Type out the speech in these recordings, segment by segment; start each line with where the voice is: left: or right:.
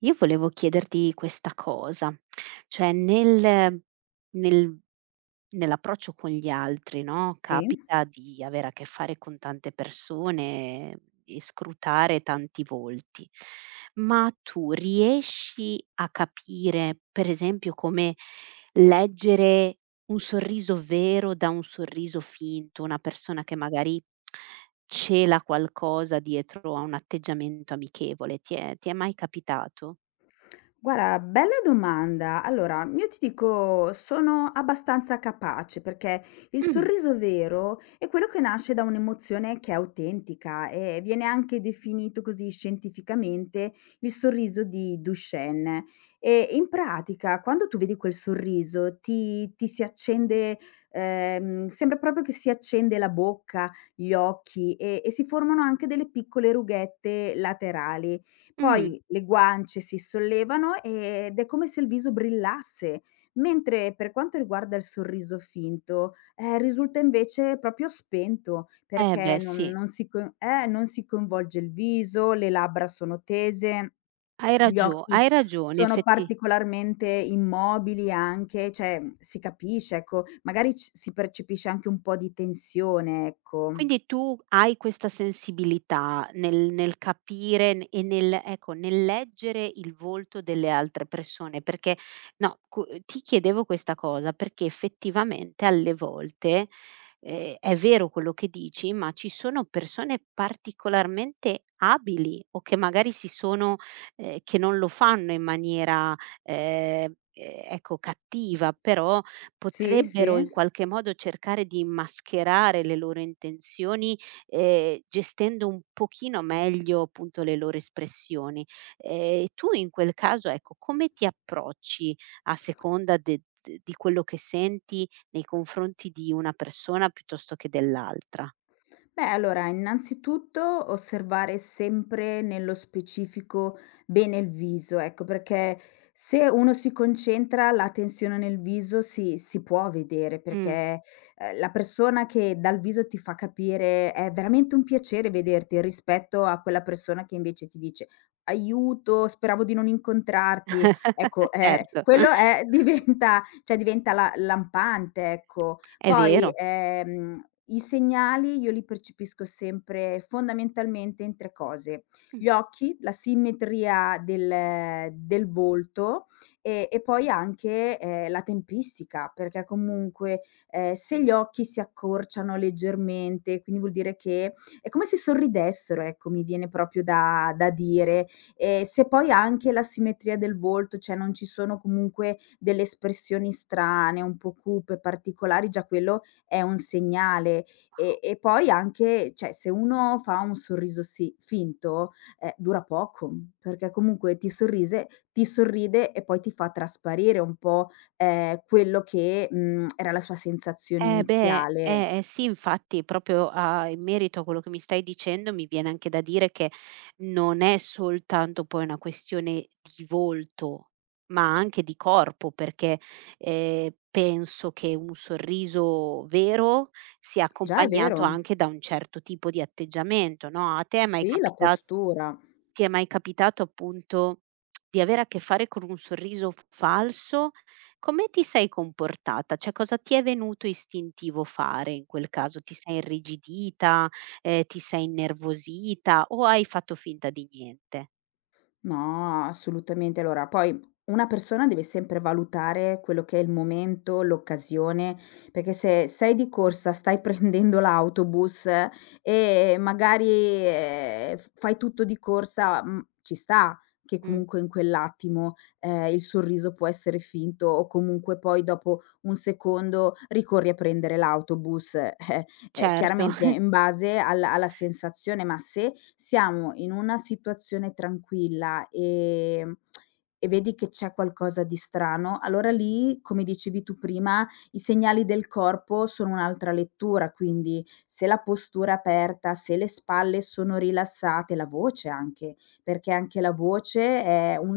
right: Io volevo chiederti questa cosa, cioè nel nell'approccio con gli altri, no,
left: Sì.
right: capita di avere a che fare con tante persone e scrutare tanti volti, ma tu riesci a capire, per esempio, come leggere un sorriso vero da un sorriso finto, una persona che magari cela qualcosa dietro a un atteggiamento amichevole? Ti è mai capitato?
left: Guarda, bella domanda. Allora, io ti dico, sono abbastanza capace perché il
right: Mh,
left: sorriso vero è quello che nasce da un'emozione che è autentica e viene anche definito così scientificamente il sorriso di Duchenne. E in pratica, quando tu vedi quel sorriso, ti si accende, sembra proprio che si accende la bocca, gli occhi e si formano anche delle piccole rughette laterali.
right: mh.
left: Poi le guance si sollevano ed è come se il viso brillasse, mentre per quanto riguarda il sorriso finto, risulta invece proprio spento,
right: Eh beh
left: perché
right: sì,
left: non si coinvolge il viso, le labbra sono tese, gli occhi
right: hai ragione
left: sono
right: effetti.
left: particolarmente immobili anche, cioè, si capisce, ecco, magari c si percepisce anche un po' di tensione, ecco.
right: Quindi tu hai questa sensibilità nel capire n e nel ecco, nel leggere il volto delle altre persone, perché no, cu ti chiedevo questa cosa perché effettivamente alle volte, è vero quello che dici, ma ci sono persone particolarmente abili o che magari si sono che non lo fanno in maniera, ecco, cattiva, però
left: Sì, sì.
right: potrebbero in qualche modo cercare di mascherare le loro intenzioni, gestendo un pochino meglio appunto le loro espressioni. Tu in quel caso, ecco, come ti approcci a seconda de d di quello che senti nei confronti di una persona piuttosto che dell'altra?
left: Beh, allora, innanzitutto osservare sempre nello specifico bene il viso, ecco, perché se uno si concentra, la tensione nel viso si può vedere,
right: Mh.
left: perché la persona che dal viso ti fa capire è veramente un piacere vederti rispetto a quella persona che invece ti dice aiuto, speravo di non incontrarti. Ecco,
right: Certo,
left: diventa, cioè diventa lampante, ecco.
right: è
left: Poi,
right: vero.
left: i segnali io li percepisco sempre fondamentalmente in 3 cose: gli occhi, la simmetria del volto e poi anche, la tempistica, perché comunque, se gli occhi si accorciano leggermente, quindi vuol dire che è come se sorridessero, ecco, mi viene proprio da dire. E se poi anche la simmetria del volto, cioè non ci sono comunque delle espressioni strane, un po' cupe, particolari, già quello è un segnale. E poi anche cioè se uno fa un sorriso finto, dura poco, perché comunque ti sorride e poi ti fa trasparire un po', quello che, era la sua sensazione
right: Eh beh,
left: iniziale.
right: eh sì, infatti proprio, a in merito a quello che mi stai dicendo, mi viene anche da dire che non è soltanto poi una questione di volto, ma anche di corpo, perché, penso che un sorriso vero sia
left: Già, è
right: accompagnato
left: vero.
right: anche da un certo tipo di atteggiamento, no, a te è mai
left: Sì, la
right: capita
left: postura.
right: ti è mai capitato appunto di avere a che fare con un sorriso f falso? Come ti sei comportata? Cioè, cosa ti è venuto istintivo fare in quel caso? Ti sei irrigidita, ti sei innervosita o hai fatto finta di niente?
left: No, assolutamente. Allora, poi una persona deve sempre valutare quello che è il momento, l'occasione, perché se sei di corsa, stai prendendo l'autobus e magari, f fai tutto di corsa, ci sta che
right: Mh,
left: comunque in quell'attimo, il sorriso può essere finto o comunque poi dopo un secondo ricorri a prendere l'autobus. Eh,
right: certo.
left: chiaramente in base alla sensazione, ma se siamo in una situazione tranquilla, e vedi che c'è qualcosa di strano, allora lì, come dicevi tu prima, i segnali del corpo sono un'altra lettura, quindi se la postura è aperta, se le spalle sono rilassate, la voce anche, perché anche la voce è un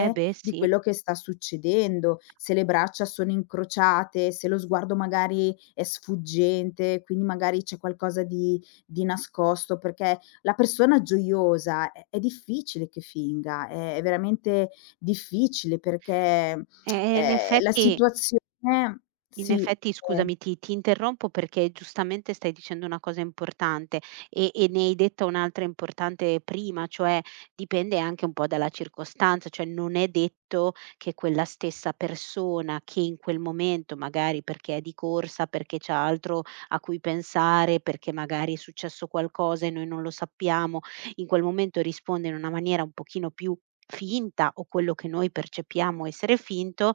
right: Eh beh
left: di
right: sì.
left: quello che sta succedendo, se le braccia sono incrociate, se lo sguardo magari è sfuggente, quindi magari c'è qualcosa di nascosto, perché la persona gioiosa è difficile che finga, è veramente difficile perché,
right: Eh, in
left: la
right: effetti
left: situazione
right: In
left: sì,
right: effetti scusami, ti interrompo perché giustamente stai dicendo una cosa importante e ne hai detta un'altra importante prima, cioè dipende anche un po' dalla circostanza, cioè non è detto che quella stessa persona che in quel momento, magari perché è di corsa, perché c'ha altro a cui pensare, perché magari è successo qualcosa e noi non lo sappiamo, in quel momento risponde in una maniera un pochino più finta o quello che noi percepiamo essere finto,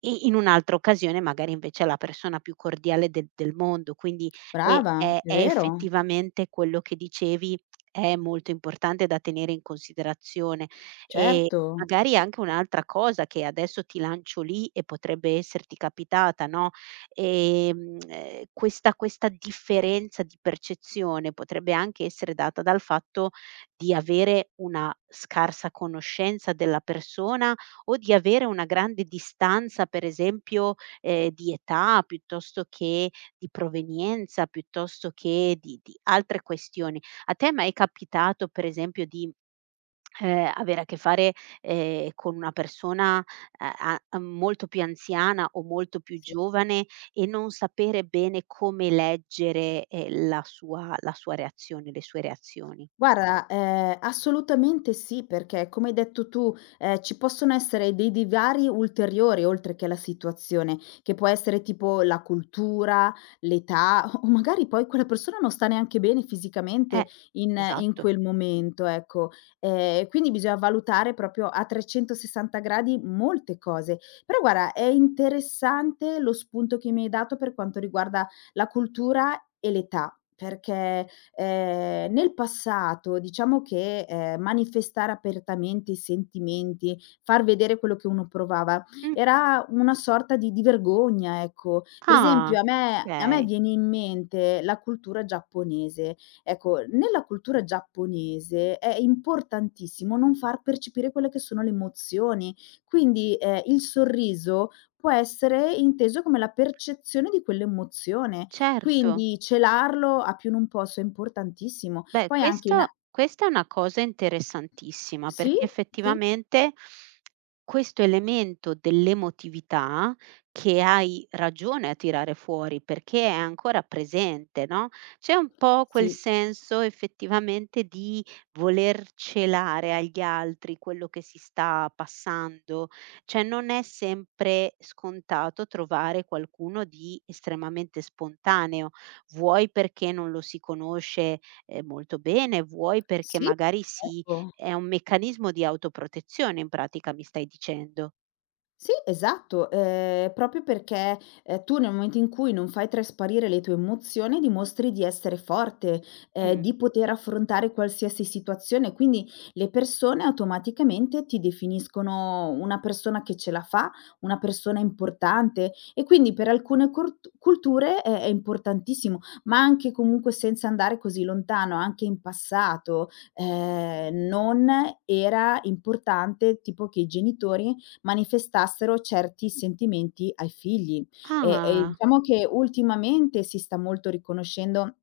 right: e in un'altra occasione magari invece è la persona più cordiale del mondo, quindi
left: brava, è
right: è
left: vero,
right: effettivamente quello che dicevi è molto importante da tenere in considerazione. E
left: certo.
right: magari anche un'altra cosa che adesso ti lancio lì e potrebbe esserti capitata, no, questa differenza di percezione potrebbe anche essere data dal fatto di avere una scarsa conoscenza della persona o di avere una grande distanza, per esempio, di età, piuttosto che di provenienza, piuttosto che di altre questioni. A te è mai capitato, per esempio, di, avere a che fare, con una persona, a molto più anziana o molto più giovane e non sapere bene come leggere, la sua reazione, le sue reazioni?
left: Guarda, assolutamente sì, perché come hai detto tu, ci possono essere dei divari ulteriori oltre che la situazione, che può essere tipo la cultura, l'età o magari poi quella persona non sta neanche bene
right: Eh,
left: fisicamente in
right: esatto.
left: quel momento, ecco. Quindi bisogna valutare proprio a 360 gradi molte cose. Però guarda, è interessante lo spunto che mi hai dato per quanto riguarda la cultura e l'età, perché nel passato diciamo che, manifestare apertamente i sentimenti, far vedere quello che uno provava,
right: Mh.
left: era una sorta di vergogna, ecco. Per
right: Ah,
left: esempio a me
right: okay,
left: viene in mente la cultura giapponese. Ecco, nella cultura giapponese è importantissimo non far percepire quelle che sono le emozioni, quindi, il sorriso può essere inteso come la percezione di quell'emozione.
right: certo.
left: Quindi celarlo a più non posso è importantissimo.
right: Beh,
left: Poi anche in
right: questo
left: a
right: questa è una cosa interessantissima,
left: Sì,
right: perché
left: sì,
right: effettivamente questo elemento dell'emotività, che hai ragione a tirare fuori, perché è ancora presente, no, c'è un po' quel
left: sì,
right: senso effettivamente di voler celare agli altri quello che si sta passando, cioè non è sempre scontato trovare qualcuno di estremamente spontaneo, vuoi perché non lo si conosce molto bene, vuoi perché
left: sì,
right: magari si
left: ecco.
right: è un meccanismo di autoprotezione in pratica mi stai dicendo.
left: Sì, esatto, proprio perché, tu nel momento in cui non fai trasparire le tue emozioni dimostri di essere forte,
right: Mh.
left: di poter affrontare qualsiasi situazione, quindi le persone automaticamente ti definiscono una persona che ce la fa, una persona importante e quindi per alcune cort culture è importantissimo, ma anche comunque senza andare così lontano, anche in passato, non era importante tipo che i genitori manifestassero certi sentimenti ai figli. E
right: Ah.
left: diciamo che ultimamente si sta molto riconoscendo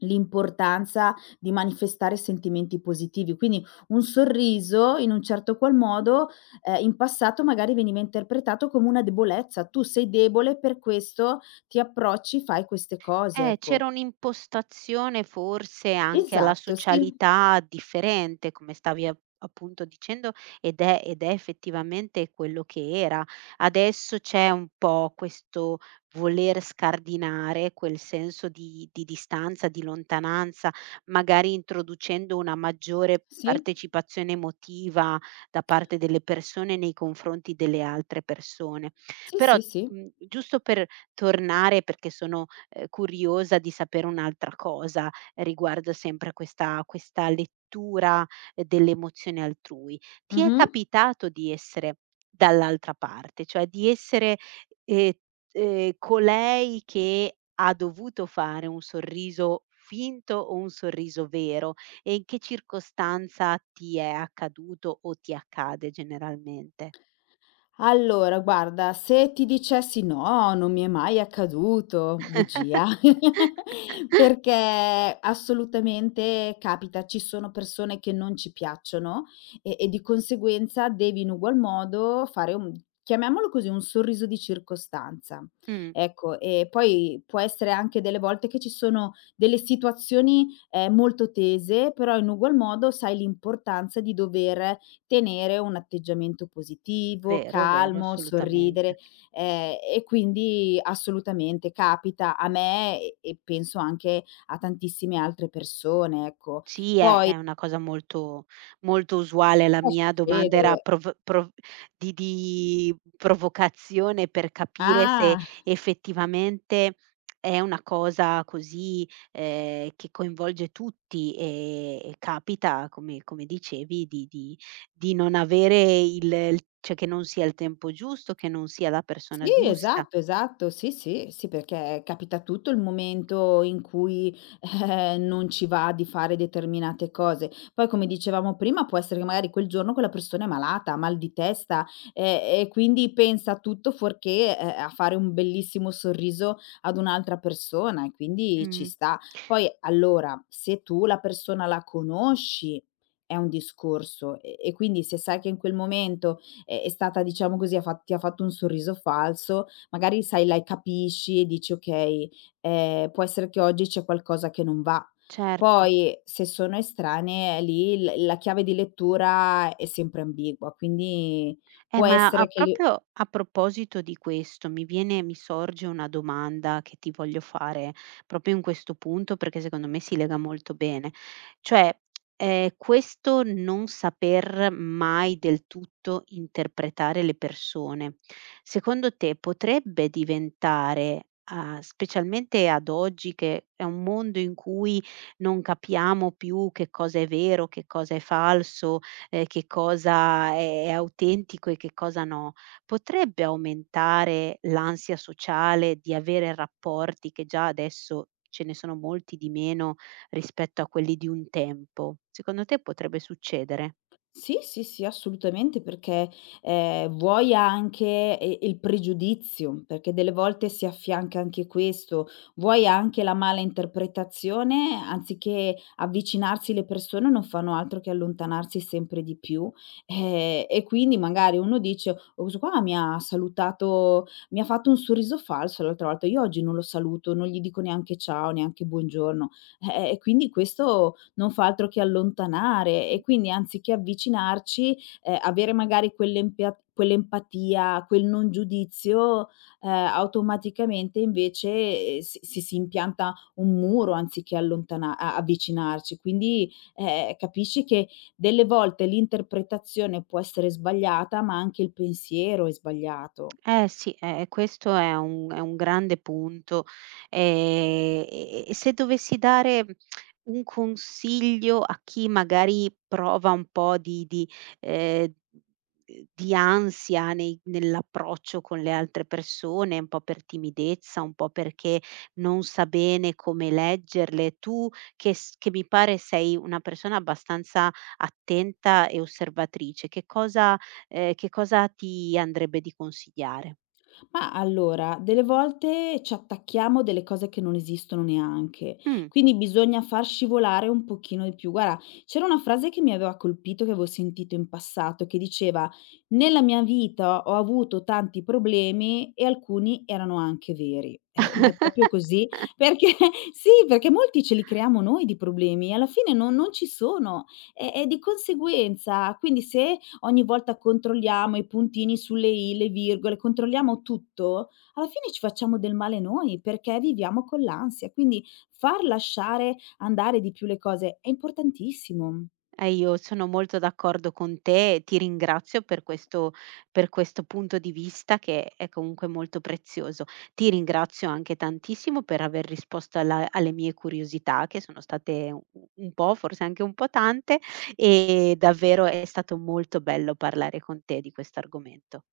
left: l'importanza di manifestare sentimenti positivi, quindi un sorriso in un certo qual modo, in passato magari veniva interpretato come una debolezza: "Tu sei debole, per questo ti approcci, fai queste cose", ecco.
right: C'era un'impostazione forse anche alla
left: Esatto, sì.
right: socialità differente, come stavi a appunto dicendo, ed è effettivamente quello che era. Adesso c'è un po' questo voler scardinare quel senso di distanza, di lontananza, magari introducendo una maggiore
left: Sì.
right: partecipazione emotiva da parte delle persone nei confronti delle altre persone.
left: Sì,
right: Però,
left: sì, sì.
right: mhmm, giusto per tornare, perché sono curiosa di sapere un'altra cosa riguardo sempre a questa lettura delle emozioni altrui. Ti è
left: Mh-mh.
right: capitato di essere dall'altra parte, cioè di essere, ehm, colei che ha dovuto fare un sorriso finto o un sorriso vero? E in che circostanza ti è accaduto o ti accade generalmente?
left: Allora guarda, se ti dicessi: "No, non mi è mai accaduto", bugia, perché assolutamente capita. Ci sono persone che non ci piacciono e di conseguenza devi in ugual modo fare un chiamiamolo così, un sorriso di circostanza.
right: Mh,
left: Ecco, e poi può essere anche delle volte che ci sono delle situazioni, molto tese, però in ugual modo sai l'importanza di dover tenere un atteggiamento positivo,
right: vero, vero,
left: calmo, sorridere,
right: assolutamente.
left: e quindi assolutamente capita a me e penso anche a tantissime altre persone, ecco.
right: Sì,
left: Poi
right: è una cosa molto molto usuale. La
left: può
right: mia domanda era
left: succedere
right: prov prov di provocazione per capire se
left: ah!
right: effettivamente è una cosa così, che coinvolge tutti, e capita, come come dicevi, di non avere il cioè che non sia il tempo giusto, che non sia la persona
left: Sì,
right: giusta.
left: esatto, esatto. Sì, sì, sì, perché capita a tutto il momento in cui, non ci va di fare determinate cose. Poi, come dicevamo prima, può essere che magari quel giorno quella persona è malata, ha mal di testa, e quindi pensa a tutto fuorché, a fare un bellissimo sorriso ad un'altra persona e quindi ci
right: Mh,
left: sta. Poi, allora, se tu la persona la conosci è un discorso e quindi se sai che in quel momento è stata diciamo così, ha fa ti ha fatto un sorriso falso, magari sai la capisci e dici: "Okay, può essere che oggi c'è qualcosa che non va".
right: certo.
left: Poi se sono estranee lì l la chiave di lettura è sempre ambigua, quindi può
right: Ma a
left: essere che li
right: proprio a proposito di questo, mi sorge una domanda che ti voglio fare proprio in questo punto, perché secondo me si lega molto bene. Cioè, questo non saper mai del tutto interpretare le persone, secondo te potrebbe diventare, specialmente ad oggi che è un mondo in cui non capiamo più che cosa è vero, che cosa è falso, che cosa è autentico e che cosa no, potrebbe aumentare l'ansia sociale di avere rapporti che già adesso ce ne sono molti di meno rispetto a quelli di un tempo? Secondo te potrebbe succedere?
left: Sì, sì, sì, assolutamente, perché, vuoi anche il pregiudizio, perché delle volte si affianca anche questo, vuoi anche la mala interpretazione, anziché avvicinarsi le persone non fanno altro che allontanarsi sempre di più, e quindi magari uno dice: "Oh, questo qua mi ha salutato mi ha fatto un sorriso falso l'altra volta, io oggi non lo saluto, non gli dico neanche ciao, neanche buongiorno". E quindi questo non fa altro che allontanare e quindi anziché avvicinarci, avere magari quell'empatia, quel non giudizio, automaticamente invece, si impianta un muro anziché allontana a avvicinarci. Quindi, capisci che delle volte l'interpretazione può essere sbagliata, ma anche il pensiero è sbagliato.
right: Eh sì, e questo è un grande punto. E se dovessi dare un consiglio a chi magari prova un po' ehm, di ansia nei nell'approccio con le altre persone, un po' per timidezza, un po' perché non sa bene come leggerle, tu che mi pare sei una persona abbastanza attenta e osservatrice, che cosa ti andrebbe di consigliare?
left: Ma allora, delle volte ci attacchiamo delle cose che non esistono neanche,
right: Mh,
left: quindi bisogna far scivolare un pochino di più. Guarda, c'era una frase che mi aveva colpito, che avevo sentito in passato, che diceva: "Nella mia vita ho avuto tanti problemi e alcuni erano anche veri". Ma è proprio così, perché sì, perché molti ce li creiamo noi di problemi, alla fine non ci sono e di conseguenza quindi se ogni volta controlliamo i puntini sulle i, le virgole, controlliamo tutto, alla fine ci facciamo del male noi perché viviamo con l'ansia. Quindi far lasciare andare di più le cose è importantissimo.
right: io sono molto d'accordo con te e ti ringrazio per questo punto di vista che è comunque molto prezioso. Ti ringrazio anche tantissimo per aver risposto alla alle mie curiosità che sono state u un po', forse anche un po' tante, e davvero è stato molto bello parlare con te di questo argomento.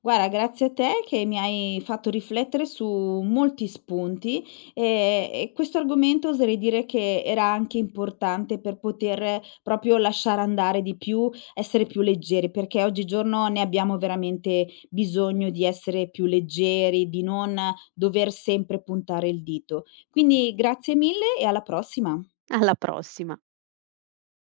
left: Guarda, grazie a te che mi hai fatto riflettere su molti spunti, ehm, e questo argomento oserei dire che era anche importante per poter proprio lasciare andare di più, essere più leggeri, perché oggigiorno ne abbiamo veramente bisogno di essere più leggeri, di non dover sempre puntare il dito. Quindi grazie mille e alla prossima.
right: Alla prossima.